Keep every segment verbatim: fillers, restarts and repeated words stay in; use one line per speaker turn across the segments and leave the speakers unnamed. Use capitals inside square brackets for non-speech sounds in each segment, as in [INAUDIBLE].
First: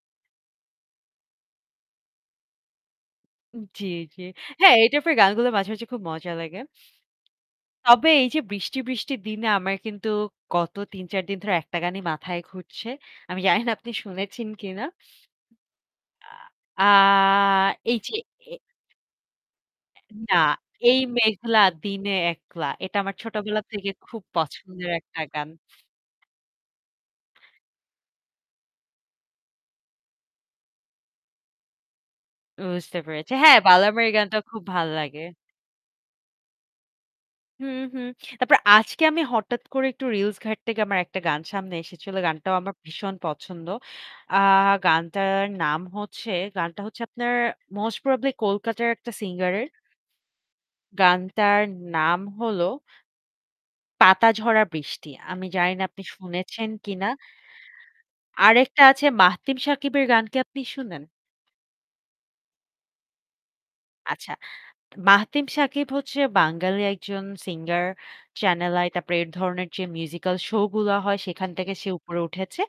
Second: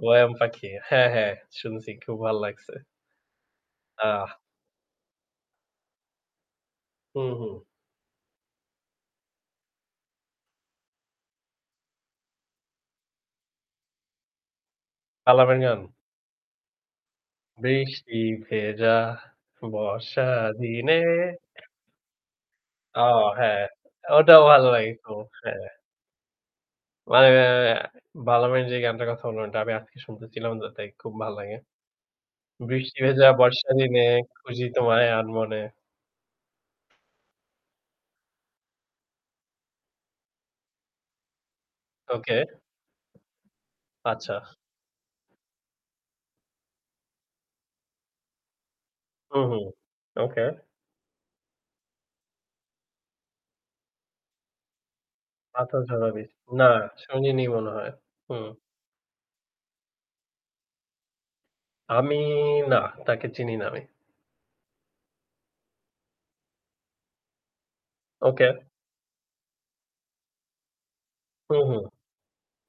'Warm পাখি'। হ্যাঁ, হ্যাঁ শুনছি। খুব ভাল লাগছে।
জি, জি।
আহ।
হ্যাঁ এইটার পর গালগুলো মাঝে, মাঝে খুব মজা লাগে।
হুম, হুম।
তবে এইযে বৃষ্টি বৃষ্টির দিনে আমার কিন্তু গত তিন চার দিন ধরে একটা গানই মাথায় ঘুরছে। আমি জানি না আপনি শুনেছেন কিনা।
কালামের গান।
আ আ এইযে
বৃষ্টি
এ
ভেজা
এ
বর্ষা
না, 'এই
দিনে।
মেঘলা দিনে একলা'। এটা
ও
আমার
হ্যাঁ
ছোটবেলা থেকে খুব
ওটাও ভালো লাগে
পছন্দের
খু
একটা গান।
হ্যাঁ। মানে এ এ বালামের যেই গানটার কথা বললাম এটা আমি আজকে শুনতেছিলাম তো তাই খুব ভাল লাগে। বৃষ্টি
বুঝতে
ভেজা
পেরেছি। হ্যাঁ
বর্ষা নিনে,
বালামের গানটা খুব
খুঁজি
ভাল
তোমায়
লাগে।
আনমনে।
হুম, হুম তারপর আজকে আমি হঠাৎ করে একটু রিলস ঘাটতে গিয়ে আমার একটা গান সামনে এসেছিল।
ওকে।
গানটাও আমার ভীষণ পছন্দ।
আচ্ছা।
আ গানটার নাম হচ্ছে গানটা হচ্ছে আপনার মোস্ট প্রবাবলি কলকাতার একটা
হু,
সিঙ্গার
হু,
এর
ওকে।
গানটার নাম হলো 'পাতা ঝরা বৃষ্টি'। আমি জানি
পাতা
না আপনি
ঝড়াবি না,
শুনেছেন কিনা।
শুনিনি মনে হয়। হু।
আরেকটা আছে মাহতিম সাকিবের গানকে আপনি শুনেন?
আমি না, তাকে চিনি না আমি।
আচ্ছা মাহতিম সাকিব হচ্ছে বাঙালি একজন সিঙ্গার
ওকে।
'চ্যানেল আই' তারপরে এই ধরনের যে মিউজিক্যাল শো গুলো হয় সেখান
হুম,
থেকে
হুম।
সে উপরে উঠেছে।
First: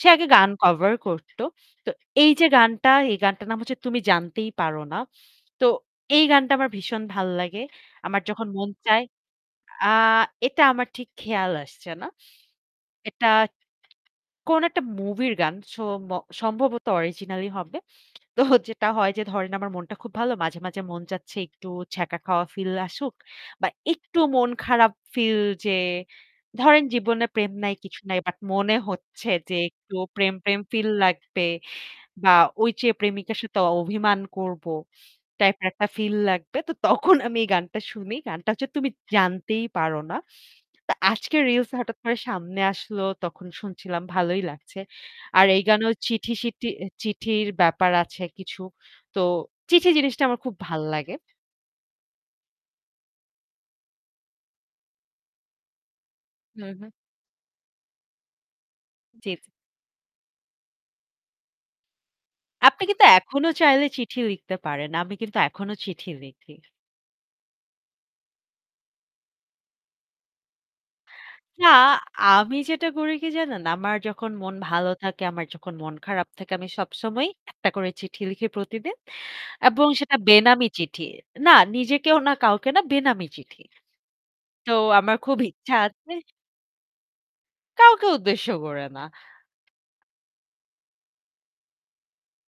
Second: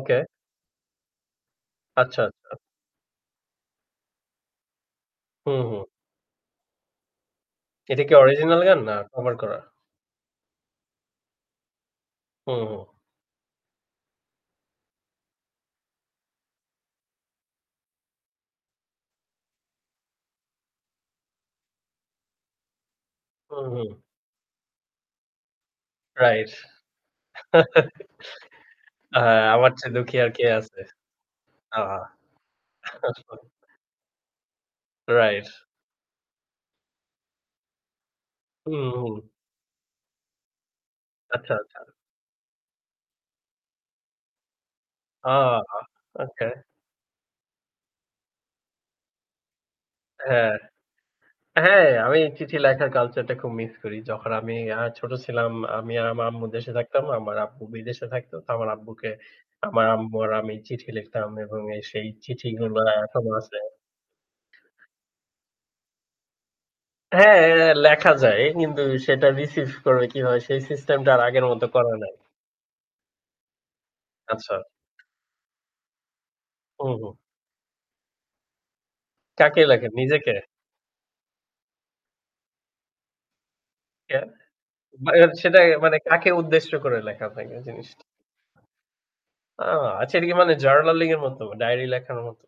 সে আগে গান কভার করত। তো
আচ্ছা,
এইযে
আচ্ছা।
গানটা এই গানটার নাম হচ্ছে, 'তুমি জানতেই পারো না'।
হুম,
তো
হুম।
এই গানটা আমার ভীষণ ভাল লাগে।
এটা কি
আমার যখন
অরিজিনাল
মন
গান না
চায়
কভার করা?
আ এটা আমার ঠিক খেয়াল আসছে না।
হুম, হুম।
এটা কোন একটা মুভির গান। সোম সম্ভবত অরিজিনালই হবে। তো যেটা হয় যে ধরেন আমার মনটা খুব ভালো। মাঝে, মাঝে মন চাচ্ছে একটু ছ্যাঁকা খাওয়া ফিল আসুক
হুম,
বা
হুম।
একটু মন খারাপ ফিল যে
রাইস [CHUCKLES]
ধরেন জীবনে প্রেম নাই কিছু নাই। বাট মনে
আ
হচ্ছে যে
আমার চেয়ে
একটু
দুঃখী আর
প্রেম,
কে
প্রেম
আছে?
ফিল লাগবে
আ
বা ওই যেয়ে প্রেমিকার
[CHUCKLES]
সাথে অভিমান করব
রাইস
টাইপের একটা ফিল লাগবে। তো তখন আমি এই গানটা শুনি। গানটা হচ্ছে
হুম,
'তুমি
হুম।
জানতেই পারো না'। তো আজকে
আচ্ছা,
রিলস এ
আচ্ছা।
হঠাৎ করে সামনে আসলো তখন শুনছিলাম ভালোই লাগছে।
ও
আর
অ
এই গানেও
ওকে।
চিঠি-সিটি এ চিঠির ব্যাপার আছে কিছু। তো চিঠি জিনিসটা আমার
হ্যাঁ।
খুব ভাল লাগে।
হ্যাঁ আমি চিঠি লেখার কালচারটা খুব মিস করি। যখন আমি আ ছোট ছিলাম, আমি আর আমার আম্মু
হুম,
দেশে
হুম।
থাকতাম। আমার আব্বু বিদেশে থাকত। তো আমার আব্বুকে
জি, জি।
আমার আম্মু আর আমি চিঠি লিখতাম এবং এ সেই চিঠিগুলা
আপনি কিন্তু
এখনো
এখনো
আছে।
চাইলে চিঠি লিখতে পারেন, আমি কিন্তু এখনো চিঠি লিখি।
হ্যাঁ, লেখা যায়। কিন্তু সেটা রিসিভ করবে কিভাবে সেই সিস্টেমটা আর আগের মত
না
করা নাই।
আমি যেটা করি কি জানেন? আমার যখন মন
আচ্ছা।
ভালো থাকে আমার যখন মন খারাপ [SMACKS LIPS] থাকে আমি
উ হুম।
সবসময়ই একটা করে চিঠি লিখি প্রতিদিন।
কাকে
এবং
লাগে
সেটা
নিজেকে?
বেনামী চিঠি। না নিজেকেও না কাউকে না বেনামী চিঠি।
এ
তো
মা
আমার
এ
খুব
সেটা
ইচ্ছা
মানে
আছে
কাকে উদ্দেশ্য করে লেখা হয় এই জিনিসটা?
কাউকে উদ্দেশ্য করে না।
আ আচ্ছা এটা কি মানে জার্নালিং এর মত ডায়েরি লেখানোর মত।